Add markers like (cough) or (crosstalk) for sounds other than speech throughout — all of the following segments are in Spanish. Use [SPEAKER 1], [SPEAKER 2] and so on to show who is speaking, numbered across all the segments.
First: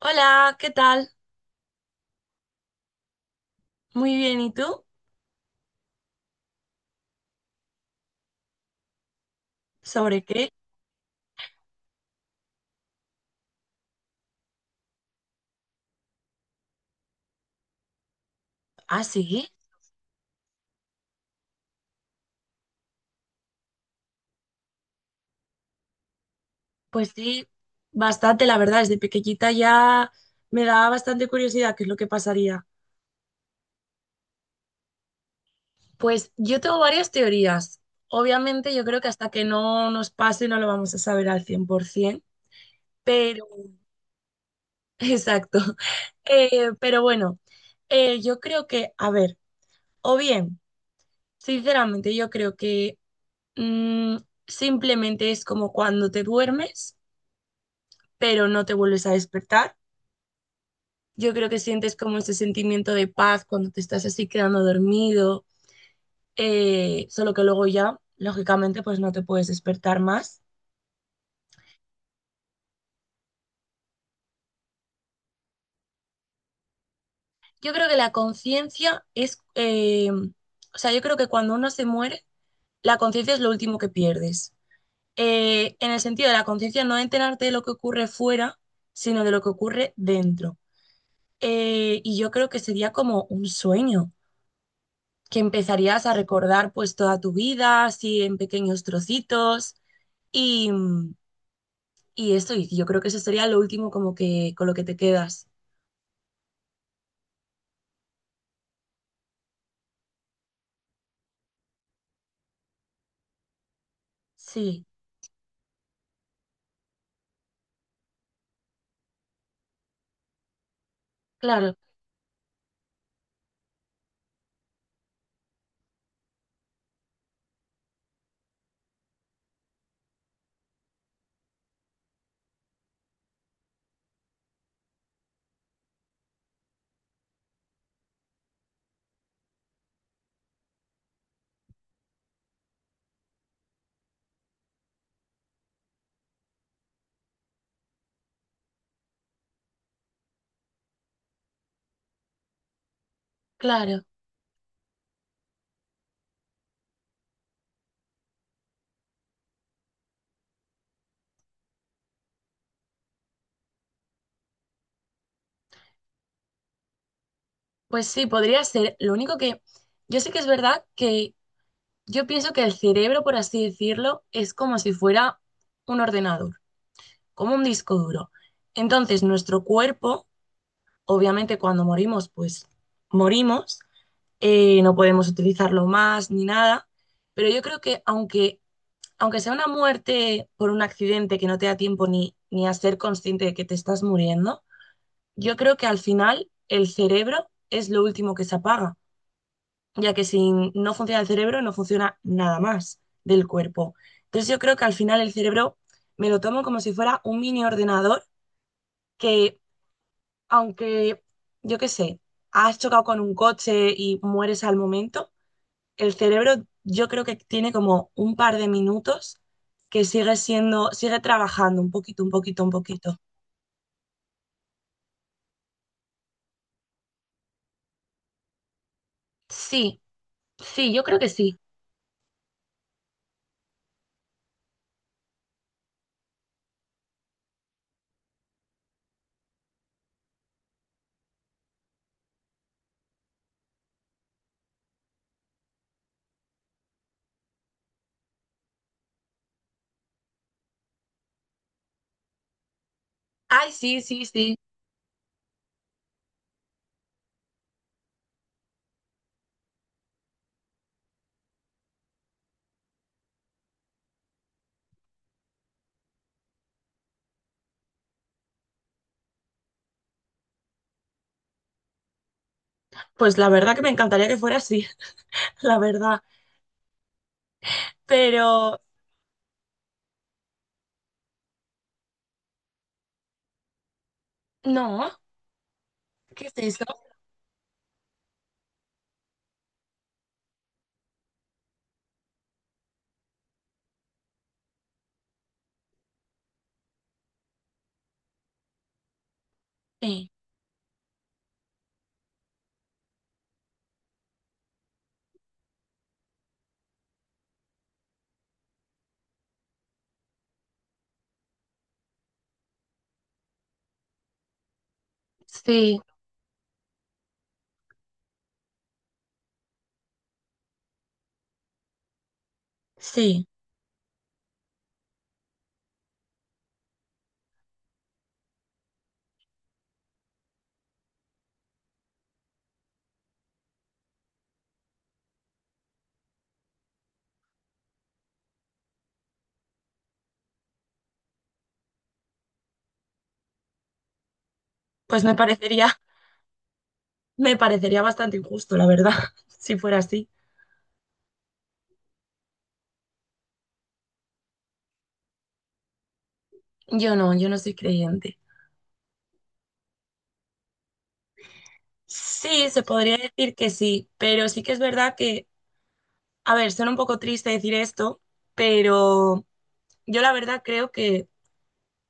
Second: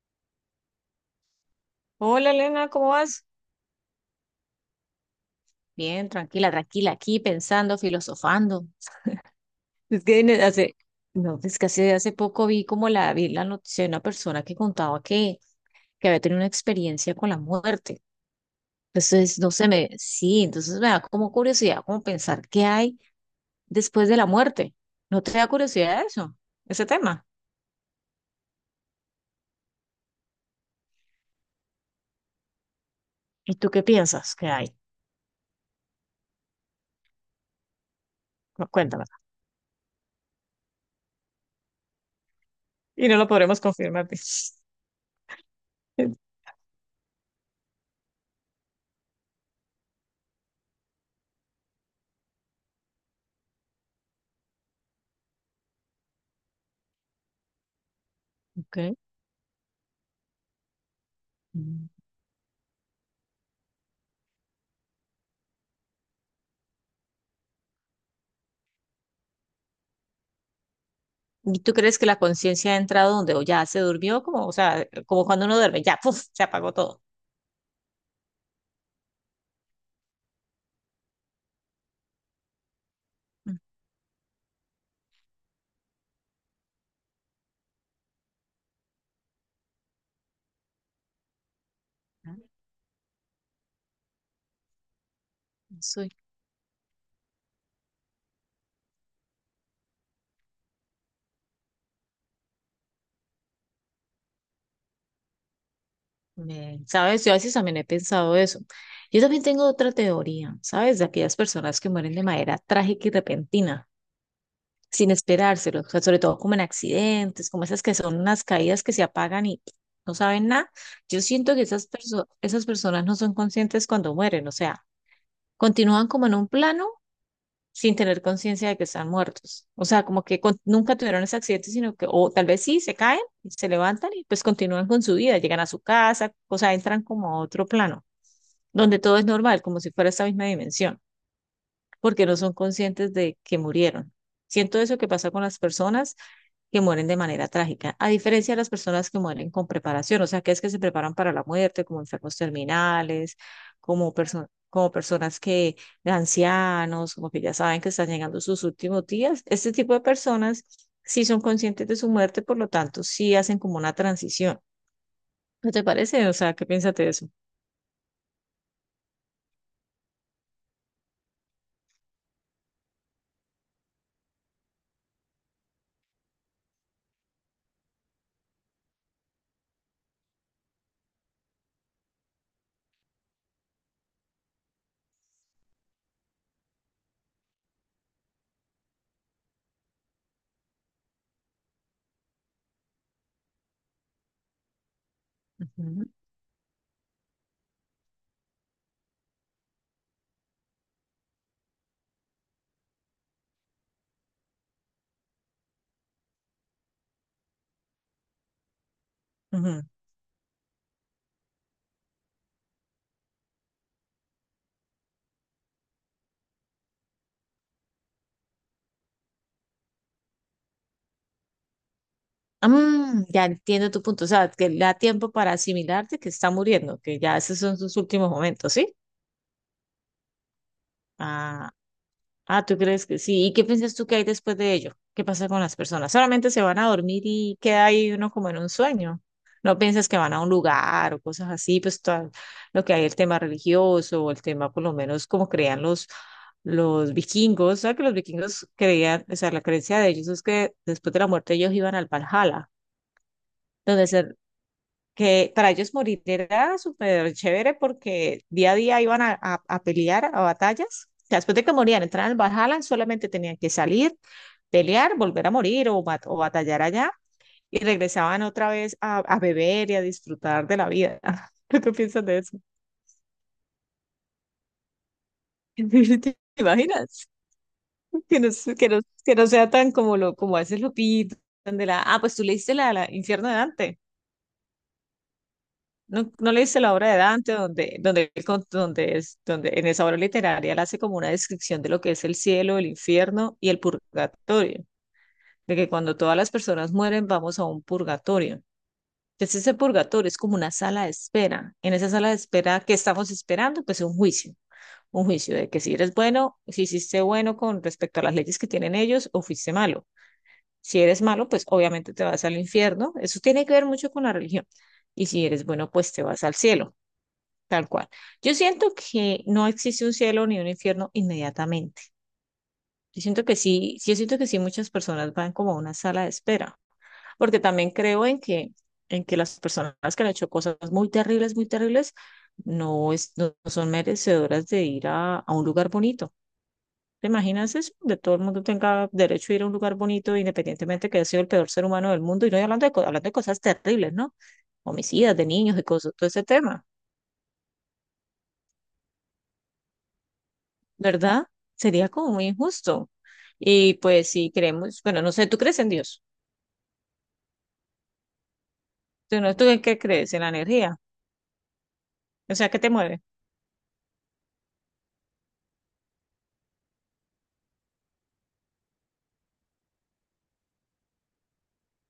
[SPEAKER 1] Hola, ¿qué tal?
[SPEAKER 2] Hola Elena, ¿cómo vas?
[SPEAKER 1] Muy bien, ¿y tú?
[SPEAKER 2] Bien, tranquila, tranquila, aquí pensando, filosofando.
[SPEAKER 1] ¿Sobre qué?
[SPEAKER 2] Hace, no, es que hace, hace poco vi como vi la noticia de una persona que contaba que había tenido una experiencia con la muerte.
[SPEAKER 1] Ah,
[SPEAKER 2] Entonces,
[SPEAKER 1] sí,
[SPEAKER 2] no sé, sí, entonces me da como curiosidad, como pensar qué hay después de la muerte. ¿No te da curiosidad eso, ese
[SPEAKER 1] pues
[SPEAKER 2] tema?
[SPEAKER 1] sí, bastante, la verdad, desde pequeñita ya me daba bastante curiosidad qué es lo que pasaría.
[SPEAKER 2] ¿Y tú qué piensas que hay?
[SPEAKER 1] Pues yo tengo varias teorías.
[SPEAKER 2] No,
[SPEAKER 1] Obviamente yo creo
[SPEAKER 2] cuéntame.
[SPEAKER 1] que hasta que no nos pase no lo vamos a saber al 100%,
[SPEAKER 2] Y no lo
[SPEAKER 1] pero...
[SPEAKER 2] podremos
[SPEAKER 1] (laughs)
[SPEAKER 2] confirmar.
[SPEAKER 1] Exacto.
[SPEAKER 2] (laughs)
[SPEAKER 1] Pero bueno, yo creo que, a ver, o bien, sinceramente yo creo que mm, simplemente es como cuando te duermes, pero no te
[SPEAKER 2] Okay.
[SPEAKER 1] vuelves a despertar. Yo creo que sientes como ese sentimiento de paz cuando te estás así quedando dormido, solo que luego ya, lógicamente, pues no te puedes despertar más.
[SPEAKER 2] ¿Y tú crees que la conciencia ha entrado donde o ya se durmió? Como, o sea, como cuando uno duerme, ya, ¡puf!, se apagó todo.
[SPEAKER 1] Yo creo que la conciencia es, o sea, yo creo que cuando uno se muere, la conciencia es lo
[SPEAKER 2] Ujú.
[SPEAKER 1] último que pierdes. En el sentido de la conciencia no enterarte de lo que ocurre fuera, sino de lo que ocurre dentro. Y yo creo que sería como un sueño, que empezarías
[SPEAKER 2] Soy,
[SPEAKER 1] a recordar pues toda tu vida, así en pequeños trocitos y, y eso, y yo creo que eso sería lo último como que con lo que te quedas.
[SPEAKER 2] ¿Sabes? Yo a veces también he pensado eso. Yo también tengo otra teoría, ¿sabes? De aquellas personas que mueren de manera trágica y repentina,
[SPEAKER 1] Sí,
[SPEAKER 2] sin esperárselo, o sea, sobre todo como en accidentes, como esas que son unas caídas que se apagan y no saben nada. Yo siento que
[SPEAKER 1] claro,
[SPEAKER 2] esas personas no son conscientes cuando mueren, o sea, continúan como en un plano sin tener conciencia de que están muertos. O sea, como que nunca tuvieron ese accidente, sino que, o tal vez sí, se caen, y se levantan y pues continúan con su vida, llegan a su casa, o sea, entran como a otro plano, donde todo es normal, como si fuera esta misma dimensión, porque no son conscientes de que murieron. Siento eso que pasa con las personas que mueren de manera trágica, a diferencia de las personas que mueren con preparación, o sea, que es que se preparan para la muerte, como enfermos terminales,
[SPEAKER 1] claro.
[SPEAKER 2] como personas de ancianos, como que ya saben que están llegando sus últimos días. Este tipo de personas sí son conscientes de su muerte, por lo tanto, sí hacen como una transición. ¿No te parece? O sea, ¿qué piensas de eso?
[SPEAKER 1] Pues sí, podría ser. Lo único que yo sé que es verdad que yo pienso que el cerebro, por así decirlo, es como si fuera un ordenador, como un disco duro. Entonces, nuestro cuerpo, obviamente cuando morimos, pues morimos, no podemos utilizarlo más ni nada, pero yo creo que aunque, aunque sea una muerte por un accidente que no te da tiempo ni, ni a ser consciente de que te estás muriendo, yo creo que al
[SPEAKER 2] Ujú,
[SPEAKER 1] final el cerebro es lo último que se apaga, ya que si no funciona el cerebro no funciona nada más del cuerpo. Entonces yo creo que al final el cerebro me lo tomo como si fuera un mini ordenador que
[SPEAKER 2] ujú.
[SPEAKER 1] aunque, yo qué sé, has chocado con un coche y mueres al momento, el cerebro yo creo que tiene como un par de minutos que sigue siendo, sigue trabajando un poquito, un poquito, un poquito.
[SPEAKER 2] Mm, ya entiendo tu punto, o sea, que le da tiempo para asimilarte que está muriendo, que ya esos son sus últimos momentos, ¿sí?
[SPEAKER 1] Sí, sí, yo creo que sí.
[SPEAKER 2] Ah. Ah, ¿tú crees que sí? ¿Y qué piensas tú que hay después de ello? ¿Qué pasa con las personas? ¿Solamente se van a dormir y queda ahí uno como en un sueño? ¿No piensas que van a un lugar o cosas así? Pues todo lo que hay, el tema religioso, o el tema por lo menos como creían los vikingos. O sea, que los vikingos creían, o sea, la creencia de ellos es que después de la muerte ellos iban al Valhalla,
[SPEAKER 1] Ay, sí,
[SPEAKER 2] donde
[SPEAKER 1] sí,
[SPEAKER 2] se
[SPEAKER 1] sí.
[SPEAKER 2] que para ellos morir era súper chévere porque día a día iban a pelear a batallas. O sea, después de que morían, entraban al Valhalla, solamente tenían que salir, pelear, volver a morir o batallar allá y regresaban otra vez a beber y a disfrutar de la vida. (laughs) ¿Tú qué piensas de eso?
[SPEAKER 1] Pues la verdad que me encantaría que fuera así, (laughs) la verdad.
[SPEAKER 2] (laughs) ¿Te imaginas?
[SPEAKER 1] Pero
[SPEAKER 2] Que no sea tan como lo como a veces lo pintan de ah, pues tú leíste la Infierno de Dante.
[SPEAKER 1] no,
[SPEAKER 2] ¿No,
[SPEAKER 1] ¿qué es
[SPEAKER 2] no leíste
[SPEAKER 1] eso?
[SPEAKER 2] la obra de Dante, él donde en esa obra literaria él hace como una descripción de lo que es el cielo, el infierno y el purgatorio? De que cuando todas las personas mueren vamos a un purgatorio. Entonces ese purgatorio
[SPEAKER 1] Sí,
[SPEAKER 2] es como una sala de espera. En esa sala de espera, ¿qué estamos esperando? Pues un juicio. Un juicio de que si eres bueno, si hiciste bueno con respecto a las leyes que tienen ellos o fuiste malo. Si eres malo, pues obviamente te vas al infierno. Eso tiene que ver mucho con la religión. Y si eres bueno,
[SPEAKER 1] sí,
[SPEAKER 2] pues te vas al cielo. Tal cual. Yo siento que no existe un cielo ni un infierno inmediatamente. Yo siento
[SPEAKER 1] sí.
[SPEAKER 2] que sí, sí, yo siento que sí, muchas personas van como a una sala de espera, porque también creo en en que las personas que han hecho cosas muy terribles, no, es, no son merecedoras de ir a un lugar bonito. ¿Te imaginas eso? De todo el mundo tenga derecho a ir a un lugar bonito, independientemente que haya sido el peor ser humano del mundo, y no hablando de, hablando de cosas terribles, ¿no?
[SPEAKER 1] Pues
[SPEAKER 2] Homicidas de niños y cosas, todo ese tema.
[SPEAKER 1] me parecería bastante injusto, la verdad, (laughs) si fuera así.
[SPEAKER 2] ¿Verdad? Sería como muy injusto. Y pues si creemos, bueno, no sé, ¿tú crees en Dios?
[SPEAKER 1] Yo no, yo no soy creyente.
[SPEAKER 2] ¿Tú, no, tú en qué crees? ¿En la energía? O sea,
[SPEAKER 1] Sí,
[SPEAKER 2] ¿qué
[SPEAKER 1] se
[SPEAKER 2] te
[SPEAKER 1] podría
[SPEAKER 2] mueve?
[SPEAKER 1] decir que sí, pero sí que es verdad que a ver, suena un poco triste decir esto, pero yo la verdad creo que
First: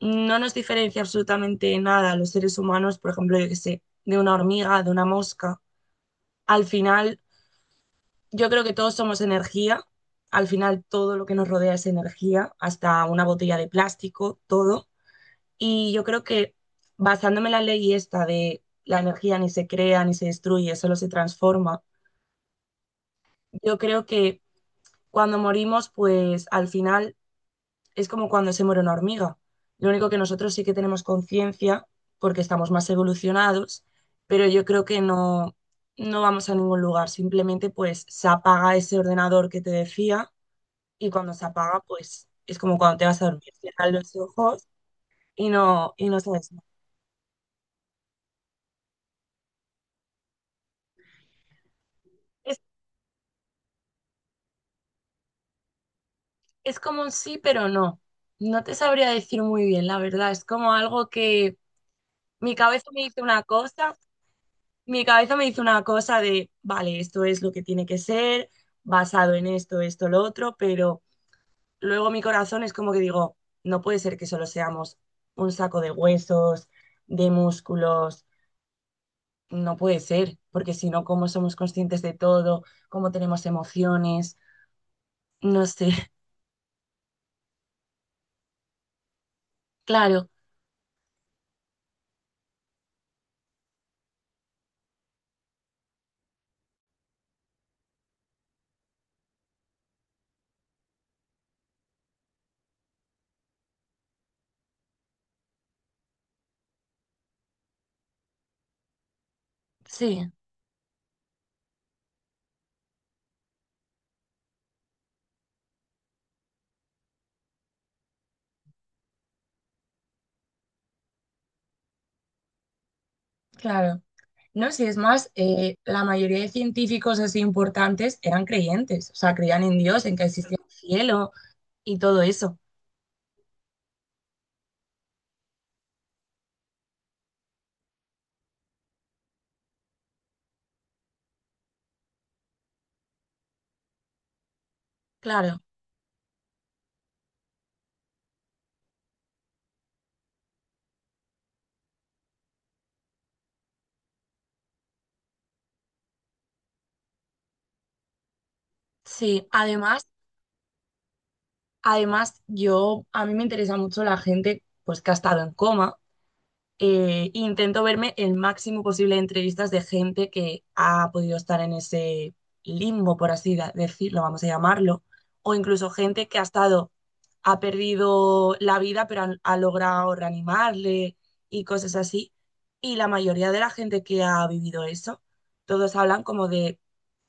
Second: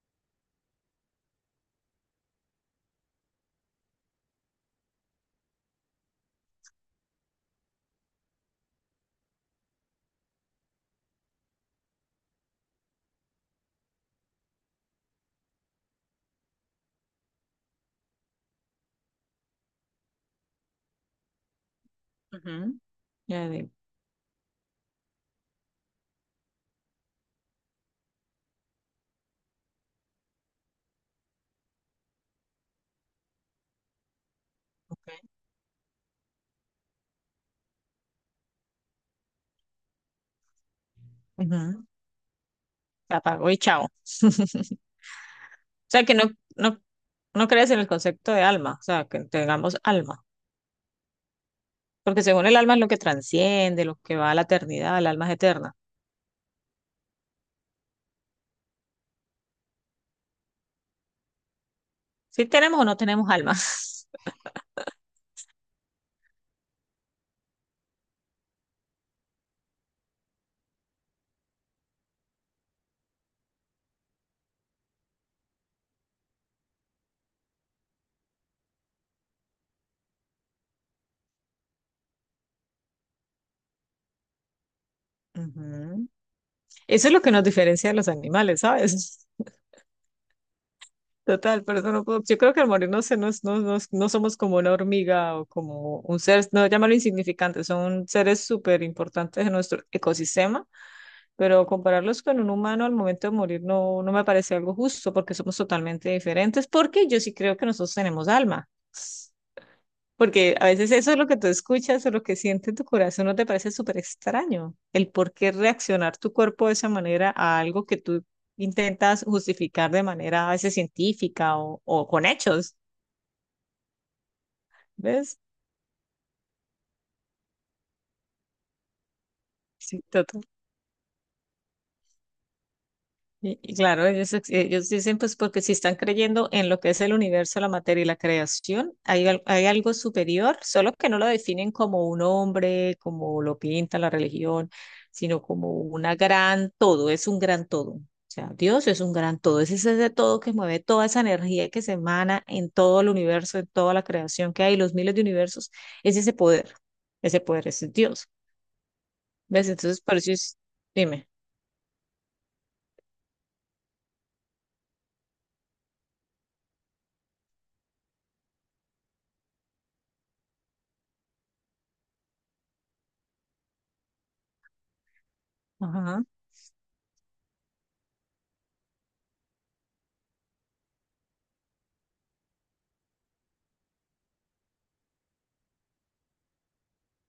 [SPEAKER 1] no nos diferencia absolutamente nada a los seres humanos, por ejemplo, yo qué sé, de una hormiga, de una mosca. Al final, yo creo que todos somos energía. Al final, todo lo que nos rodea es energía, hasta una botella de plástico, todo. Y yo creo que basándome en la ley esta de la energía ni se crea ni se destruye, solo se transforma,
[SPEAKER 2] Ujú. Ya digo,
[SPEAKER 1] yo creo que cuando morimos, pues al final es como cuando se muere una hormiga. Lo único que nosotros sí que tenemos conciencia porque estamos más evolucionados, pero yo creo que
[SPEAKER 2] ok.
[SPEAKER 1] no, no vamos a ningún lugar. Simplemente pues se apaga ese ordenador que te decía y cuando se apaga
[SPEAKER 2] Ujú.
[SPEAKER 1] pues es como cuando te
[SPEAKER 2] Se
[SPEAKER 1] vas a
[SPEAKER 2] apagó
[SPEAKER 1] dormir,
[SPEAKER 2] y chao.
[SPEAKER 1] cierras los ojos
[SPEAKER 2] (laughs) O sea,
[SPEAKER 1] y
[SPEAKER 2] que
[SPEAKER 1] no
[SPEAKER 2] no,
[SPEAKER 1] sabes nada.
[SPEAKER 2] no, no crees en el concepto de alma, o sea, que tengamos alma. Porque según el
[SPEAKER 1] Es,
[SPEAKER 2] alma es lo que transciende, lo que va a la eternidad, el alma es eterna.
[SPEAKER 1] es como un sí, pero no. No te sabría decir muy bien, la verdad. Es como algo que
[SPEAKER 2] Si
[SPEAKER 1] mi
[SPEAKER 2] tenemos o
[SPEAKER 1] cabeza
[SPEAKER 2] no
[SPEAKER 1] me dice
[SPEAKER 2] tenemos
[SPEAKER 1] una
[SPEAKER 2] alma.
[SPEAKER 1] cosa, mi cabeza me hizo una cosa de, vale, esto es lo que tiene que ser, basado en esto, esto, lo otro, pero luego mi corazón es como que digo, no puede ser que solo seamos un saco de huesos, de músculos, no puede ser, porque si no, ¿cómo somos conscientes de todo? ¿Cómo tenemos emociones?
[SPEAKER 2] (laughs)
[SPEAKER 1] No sé,
[SPEAKER 2] Ujú. Eso es lo que nos diferencia de los animales, ¿sabes?
[SPEAKER 1] (laughs) claro,
[SPEAKER 2] Total, pero eso no puedo- yo creo que al morirnos se nos, no, no somos como una hormiga o como un ser, no llamarlo insignificante, son seres súper importantes en nuestro ecosistema, pero compararlos con un humano al momento de morir no, no me parece algo justo porque somos totalmente diferentes, porque yo sí creo que nosotros tenemos alma.
[SPEAKER 1] sí,
[SPEAKER 2] Porque a veces eso es lo que tú escuchas o lo que siente tu corazón, no te parece súper extraño. El por qué reaccionar tu cuerpo de esa manera a algo que tú intentas justificar de manera a veces científica o con hechos.
[SPEAKER 1] claro. No sé, es más,
[SPEAKER 2] ¿Ves?
[SPEAKER 1] la mayoría de científicos así importantes eran creyentes, o sea, creían en
[SPEAKER 2] Sí.
[SPEAKER 1] Dios, en que existía un cielo y todo eso.
[SPEAKER 2] Y claro, ellos, ellos dicen, pues porque si están creyendo en lo que es el universo, la materia y la creación, hay, hay algo superior, solo que no lo definen como un hombre, como lo pinta la religión, sino
[SPEAKER 1] Claro.
[SPEAKER 2] como una gran todo, es un gran todo. O sea, Dios es un gran todo, es ese todo que mueve toda esa energía que se emana en todo el universo, en toda la creación que hay, los miles de universos, es ese poder es Dios.
[SPEAKER 1] Sí,
[SPEAKER 2] ¿Ves? Entonces,
[SPEAKER 1] además,
[SPEAKER 2] por dime.
[SPEAKER 1] además yo, a mí me interesa mucho la gente pues que ha estado en coma. Intento verme el máximo posible de entrevistas de gente que ha podido estar en ese limbo, por así decirlo, vamos a llamarlo, o incluso
[SPEAKER 2] Ajá.
[SPEAKER 1] gente que ha estado, ha perdido la vida, pero ha logrado reanimarle y cosas así. Y la mayoría de la gente que ha vivido eso, todos hablan como de,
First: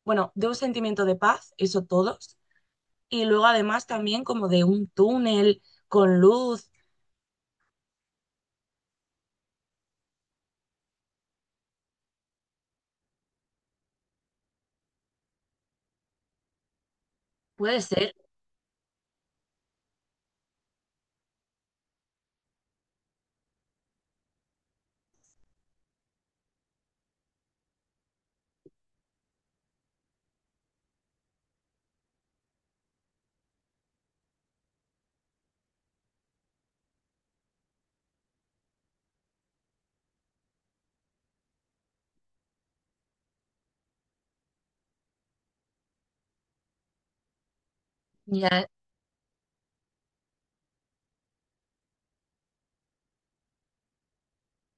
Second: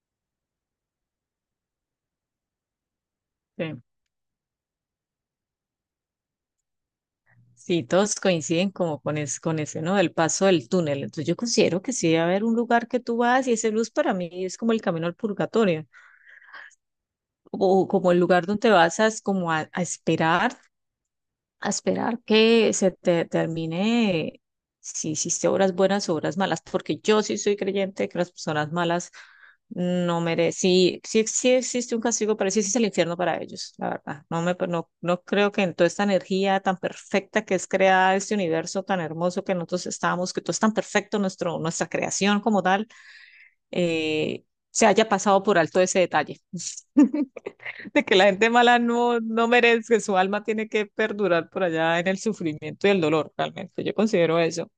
[SPEAKER 1] bueno, de un sentimiento de paz, eso todos, y luego
[SPEAKER 2] Sí.
[SPEAKER 1] además también como de un túnel con luz.
[SPEAKER 2] Sí, todos coinciden como con, es, con ese, ¿no? El paso del túnel. Entonces yo considero que sí debe haber un lugar que tú vas y ese luz para mí es como el camino al purgatorio
[SPEAKER 1] Puede
[SPEAKER 2] o como
[SPEAKER 1] ser.
[SPEAKER 2] el lugar donde vas a, es como a esperar que se te termine si hiciste obras buenas o obras malas, porque yo sí soy creyente de que las personas malas no merecen, sí, sí, sí existe un castigo, pero sí existe el infierno para ellos, la verdad. No me, no, no creo que en toda esta energía tan perfecta que es creada este universo tan hermoso que nosotros estamos, que todo es tan perfecto, nuestra creación como tal, eh, se haya pasado por alto ese detalle. (laughs) de que la gente
[SPEAKER 1] Ya,
[SPEAKER 2] mala no, no merece, su alma tiene que perdurar por allá en el sufrimiento y el dolor, realmente. Yo considero eso.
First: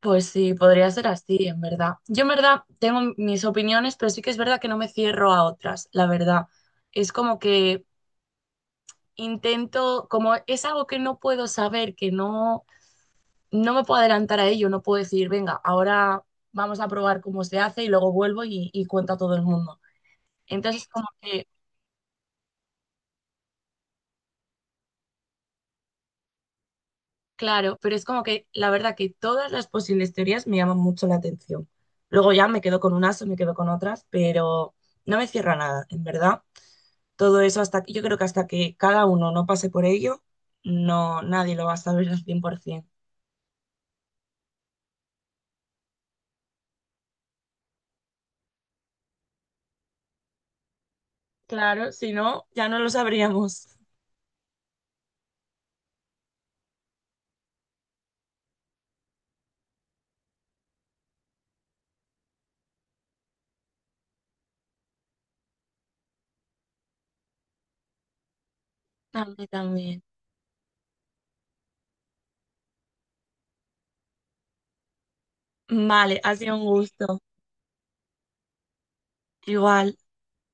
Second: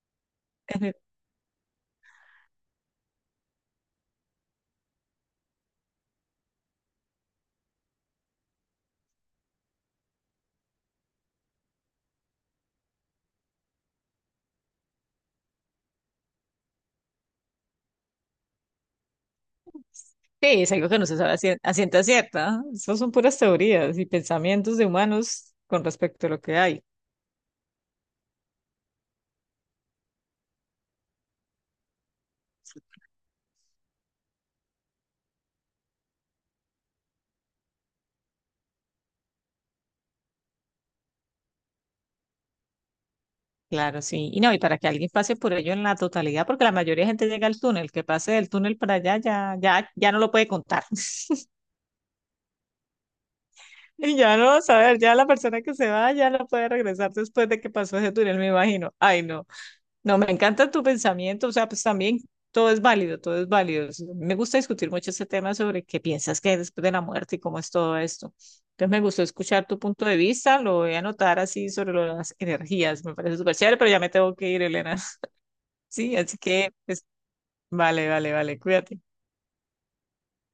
[SPEAKER 1] pues sí, podría ser
[SPEAKER 2] (laughs)
[SPEAKER 1] así, en verdad. Yo en verdad tengo mis opiniones, pero sí que es verdad que no me cierro a otras, la verdad. Es como que intento, como es algo que no puedo saber, que no, no me puedo adelantar a ello, no puedo decir, venga, ahora vamos a probar cómo se hace y luego vuelvo y cuento a todo el mundo.
[SPEAKER 2] Sí, es
[SPEAKER 1] Entonces,
[SPEAKER 2] algo que no
[SPEAKER 1] como
[SPEAKER 2] se sabe a
[SPEAKER 1] que
[SPEAKER 2] a ciencia cierta. ¿Eh? Esas son puras teorías y pensamientos de humanos con respecto a lo que hay.
[SPEAKER 1] claro, pero es como que la verdad que todas las posibles teorías me llaman mucho la atención. Luego ya me quedo con unas o me quedo con otras, pero no me cierra nada, en verdad. Todo eso hasta yo creo que hasta que cada uno no pase por ello, no nadie lo va a saber al 100%.
[SPEAKER 2] Claro, sí. Y no, y para que alguien pase por ello en la totalidad, porque la mayoría de gente llega al túnel, que pase del túnel para allá ya, ya no lo puede contar. (laughs)
[SPEAKER 1] Claro, si no, ya no lo sabríamos.
[SPEAKER 2] Y ya no, a ver, ya la persona que se va ya no puede regresar después de que pasó ese túnel, me imagino. Ay, no. No, me encanta tu pensamiento, o sea, pues también todo es válido, todo es válido. Me gusta discutir mucho ese tema sobre qué piensas que hay después de la muerte y cómo es todo esto. Entonces me gustó
[SPEAKER 1] A mí
[SPEAKER 2] escuchar tu
[SPEAKER 1] también.
[SPEAKER 2] punto de vista, lo voy a anotar así sobre lo de las energías, me parece súper chévere, pero ya me tengo que ir, Elena. (laughs) Sí,
[SPEAKER 1] Vale, ha
[SPEAKER 2] así
[SPEAKER 1] sido un
[SPEAKER 2] que, pues,
[SPEAKER 1] gusto.
[SPEAKER 2] vale, vale, vale, cuídate.
[SPEAKER 1] Igual.